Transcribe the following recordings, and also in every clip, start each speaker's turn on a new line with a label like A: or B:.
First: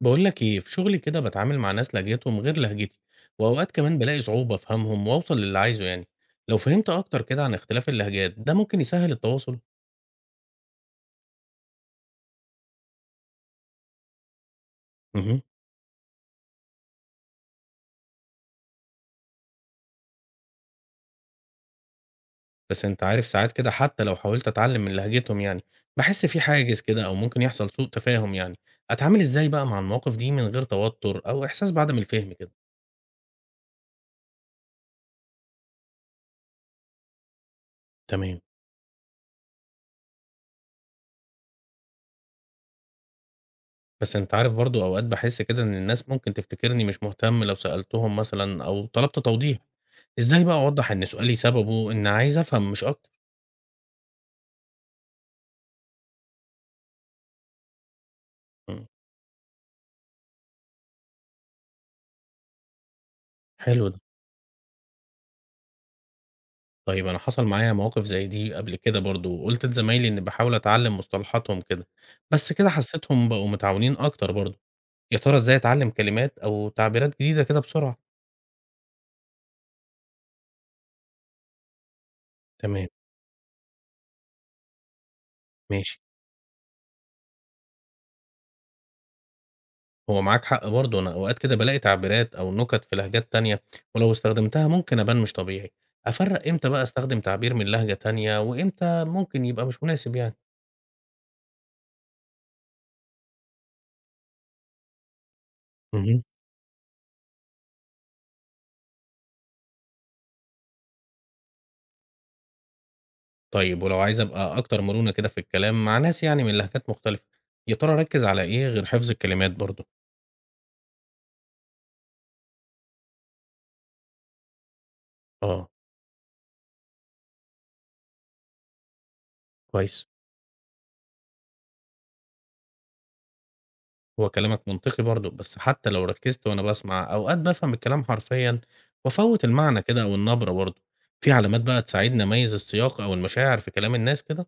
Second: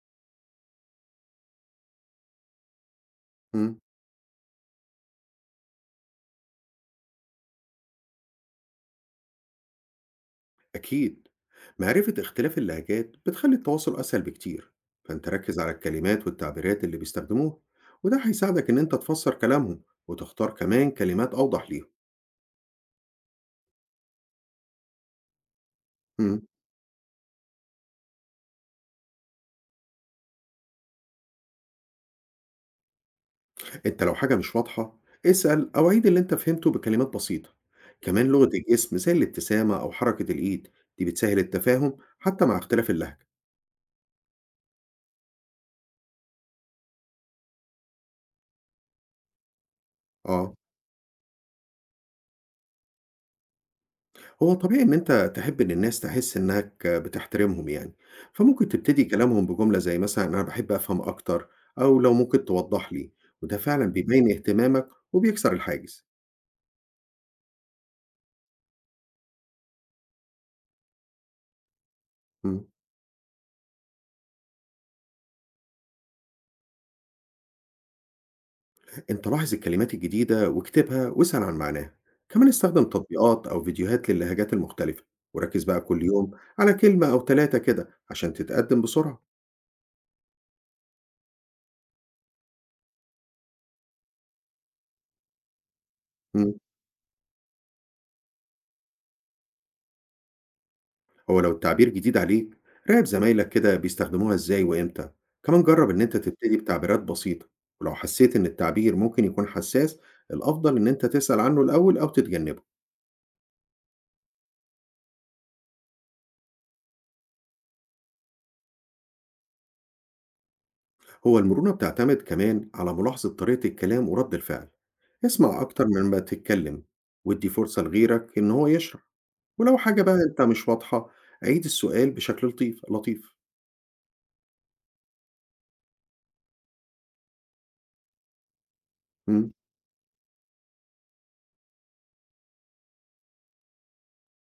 A: بقول لك ايه، في شغلي كده بتعامل مع ناس لهجتهم غير لهجتي، واوقات
B: امم
A: كمان بلاقي صعوبة افهمهم واوصل للي عايزه يعني. لو فهمت اكتر كده عن اختلاف اللهجات ده ممكن يسهل التواصل.
B: أكيد. معرفة اختلاف اللهجات بتخلي التواصل أسهل بكتير، فأنت
A: مهم.
B: ركز على الكلمات والتعبيرات اللي بيستخدموها، وده هيساعدك إن أنت تفسر كلامهم وتختار كمان كلمات أوضح ليهم.
A: بس انت عارف، ساعات كده حتى لو حاولت اتعلم من لهجتهم يعني بحس في
B: امم
A: حاجز كده، او ممكن يحصل سوء تفاهم يعني. اتعامل ازاي بقى مع المواقف دي من غير توتر او احساس بعدم الفهم كده؟
B: أنت لو حاجة مش واضحة، اسأل أو عيد اللي أنت فهمته بكلمات بسيطة. كمان
A: تمام.
B: لغة الجسم زي الابتسامة أو حركة الإيد دي بتسهل التفاهم حتى مع اختلاف اللهجة.
A: بس انت عارف برضو، اوقات بحس كده ان الناس ممكن تفتكرني مش مهتم لو سألتهم مثلا او طلبت توضيح. ازاي
B: آه،
A: بقى اوضح ان سؤالي سببه ان عايز افهم مش اكتر؟
B: هو طبيعي إن أنت تحب إن الناس تحس إنك بتحترمهم يعني، فممكن
A: إمم،
B: تبتدي كلامهم بجملة زي مثلًا أنا باحب أفهم أكتر، أو لو ممكن توضح لي، وده فعلًا
A: حلو ده.
B: بيبين اهتمامك وبيكسر الحاجز.
A: طيب أنا حصل معايا مواقف زي دي قبل كده برضه، وقُلت لزمايلي إني باحاول أتعلّم مصطلحاتهم كده، بس
B: إمم،
A: كده حسّيتهم بقوا متعاونين أكتر برضه. يا ترى إزاي أتعلّم كلمات أو تعبيرات جديدة كده بسرعة؟
B: أنت لاحظ الكلمات الجديدة واكتبها واسأل عن معناها، كمان استخدم
A: تمام،
B: تطبيقات أو فيديوهات للهجات المختلفة، وركز بقى
A: ماشي.
B: كل يوم على كلمة أو 3 كده عشان تتقدم بسرعة.
A: هو معاك حق برضه، أنا أوقات كده بالاقي تعبيرات أو نُكت في لهجات تانية، ولو استخدمتها ممكن أبان مش طبيعي. أفرّق
B: إمم.
A: إمتى بقى أستخدم تعبير من لهجة تانية، وإمتى ممكن يبقى مش مناسب يعني؟
B: هو لو التعبير جديد عليك، راقب زمايلك كده بيستخدموها ازاي وامتى، كمان جرب ان انت
A: اهم.
B: تبتدي بتعبيرات بسيطة. ولو حسيت ان التعبير ممكن يكون حساس، الافضل ان انت تسأل عنه الاول او تتجنبه.
A: طيب، ولو عايز أبقى أكتر مرونة كده في الكلام مع ناس يعني من لهجات مختلفة، يا ترى أركز على إيه غير حفظ الكلمات برضه؟
B: هو المرونة بتعتمد كمان على ملاحظة طريقة الكلام ورد الفعل. اسمع
A: اه،
B: اكتر من ما تتكلم، وادي فرصة لغيرك ان هو يشرح. ولو حاجة
A: كويس.
B: بقى انت مش واضحة، عيد السؤال بشكل لطيف لطيف.
A: هو كلامك منطقي برضه، بس حتى لو ركزت وأنا بسمع أوقات بفهم الكلام حرفيًا وأفوت
B: مم.
A: المعنى كده أو النبرة برضه. في علامات بقى تساعدني أميز السياق أو المشاعر في كلام الناس كده؟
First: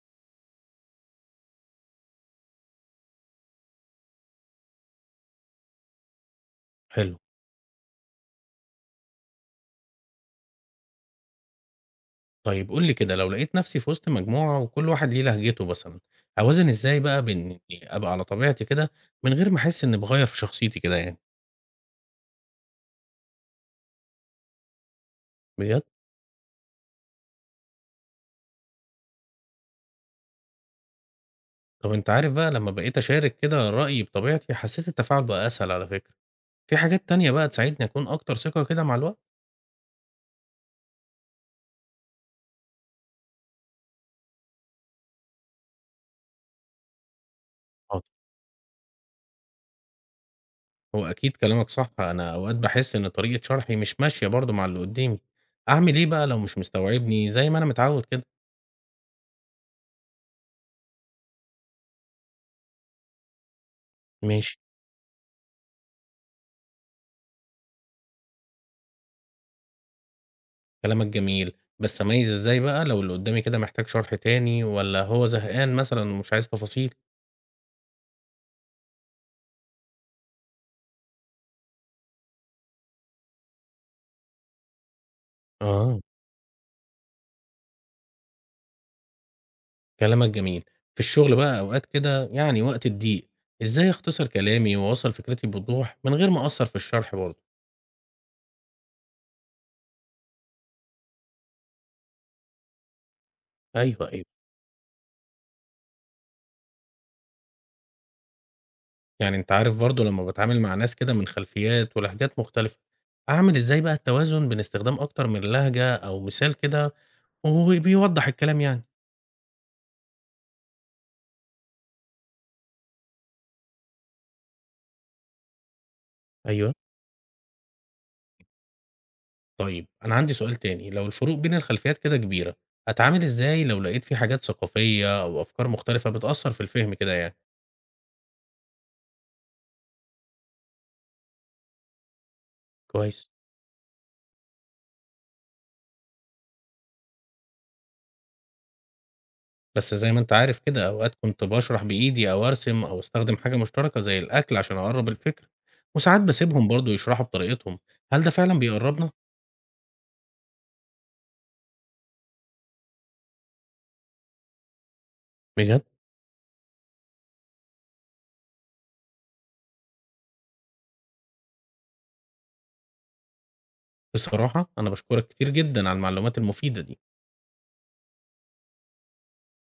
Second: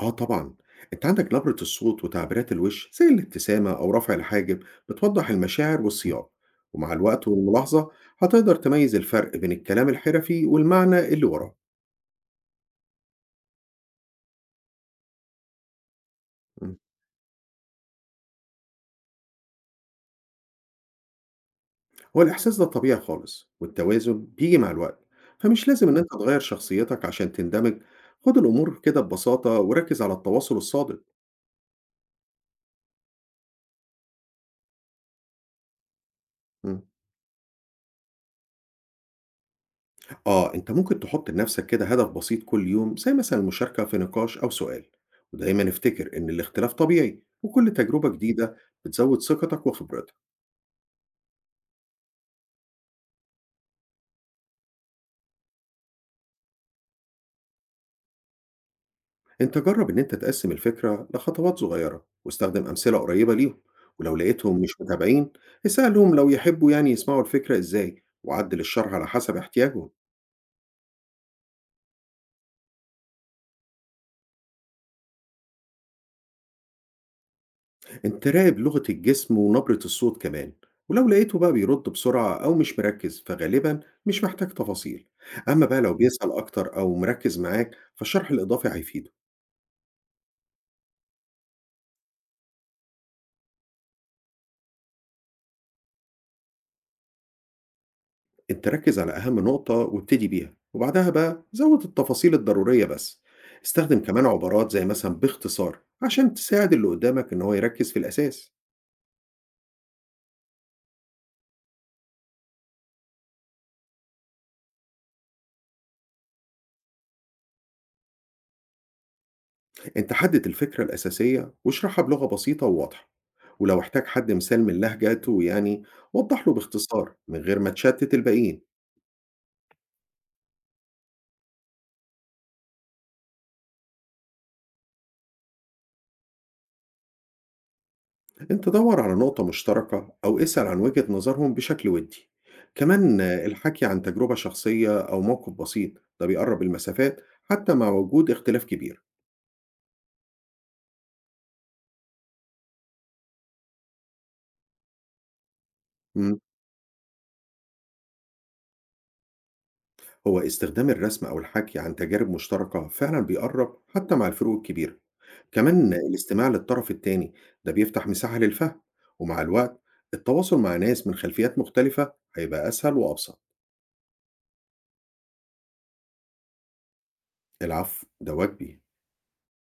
B: آه، طبعًا، أنت عندك نبرة الصوت وتعبيرات الوش زي الابتسامة أو رفع الحاجب بتوضح المشاعر والسياق، ومع
A: حلو.
B: الوقت والملاحظة هتقدر تميز الفرق بين الكلام الحرفي والمعنى اللي وراه.
A: طيب قول لي كده، لو لقيت نفسي في وسط مجموعة وكل واحد ليه لهجته مثلًا، أوازن
B: إمم،
A: إزاي بقى بين إني أبقى على طبيعتي كده من غير ما أحس إني بغير في شخصيتي كده يعني؟
B: هو الإحساس ده طبيعي خالص، والتوازن بييجي مع الوقت، فمش
A: بجد.
B: لازم إن أنت تغير شخصيتك عشان تندمج. خد الأمور كده ببساطة وركز على التواصل الصادق.
A: طب أنت عارف بقى، لمّا بقيت أشارك كده رأيي بطبيعتي، حسيت التفاعل بقى أسهل على فكرة. في
B: إمم.
A: حاجات تانية بقى تساعدني أكون أكتر ثقة كده مع الوقت؟
B: آه، أنت ممكن تحط لنفسك كده هدف بسيط كل يوم زي مثلا المشاركة في نقاش أو سؤال، ودايما افتكر إن الاختلاف طبيعي وكل
A: حاضر.
B: تجربة جديدة بتزود ثقتك وخبرتك.
A: هو أكيد كلامك صح، أنا أوقات باحس إن طريقة شرحي مش ماشية برضه مع اللي قدّامي. أعمل إيه بقى لو مش مستوعبني زي ما أنا متعود كده؟
B: أنت جرب إن أنت تقسم الفكرة لخطوات صغيرة واستخدم أمثلة قريبة ليهم، ولو
A: ماشي.
B: لقيتهم مش متابعين، اسألهم لو يحبوا يعني يسمعوا الفكرة إزاي وعدل الشرح على حسب احتياجهم.
A: كلامك جميل، بس أميّز إزاي بقى لو اللي قدّامي كده محتاج شرح تاني والّا هو زهقان مثلًا ومش عايز تفاصيل؟
B: أنت راقب لغة الجسم ونبرة الصوت كمان، ولو لقيته بقى بيرد بسرعة أو مش مركز فغالبا مش محتاج تفاصيل. أما بقى لو
A: آه.
B: بيسأل أكتر أو مركز معاك فالشرح الإضافي هيفيده.
A: كلامك جميل. في الشغل بقى أوقات كده يعني، وقت الضيق، إزاي أختصر كلامي وأوصّل فكرتي بوضوح من غير ما أقصّر في الشرح برضه؟
B: أنت ركز على أهم نقطة وابتدي بيها وبعدها بقى زود التفاصيل الضرورية بس، استخدم
A: ايوه، ايوه.
B: كمان عبارات زي مثلا باختصار عشان تساعد اللي قدامك إن هو يركز في الأساس.
A: يعني أنت عارف برضه، لمّا باتعامل مع ناس كده من خلفيات ولهجات مختلفة، أعمل إزاي بقى التوازن بين استخدام أكتر من لهجة أو مثال كده وهو بيوضّح الكلام يعني؟
B: أنت حدد الفكرة الأساسية واشرحها بلغة بسيطة وواضحة، ولو احتاج حد مثال من لهجته يعني، وضح له
A: ايوه.
B: باختصار من غير ما تشتت الباقيين.
A: طيب أنا عندي سؤال تاني، لو الفروق بين الخلفيات كده كبيرة، أتعامل إزاي لو لقيت في حاجات ثقافية أو أفكار مختلفة بتأثّر في الفهم كده يعني؟
B: أنت دور على نقطة مشتركة أو اسأل عن وجهة نظرهم بشكل ودي، كمان
A: كويس.
B: الحكي عن تجربة شخصية أو موقف بسيط ده بيقرب المسافات حتى مع وجود اختلاف كبير.
A: بس زي ما أنت عارف كده، أوقات كنت باشرح بإيدي أو أرسم أو أستخدم حاجة مشتركة زي الأكل عشان أقرب الفكرة، وساعات بسيبهم برضو يشرحوا بطريقتهم. هل ده فعلا بيقربنا؟
B: هو استخدام الرسم أو الحكي عن تجارب مشتركة فعلا بيقرب حتى مع الفروق الكبيرة،
A: بجد؟
B: كمان الاستماع للطرف التاني ده بيفتح مساحة للفهم، ومع الوقت التواصل مع ناس من خلفيات مختلفة هيبقى أسهل وأبسط.
A: بصراحة أنا بشكرك كتير جدا على المعلومات المفيدة دي.
B: العفو، ده واجبي.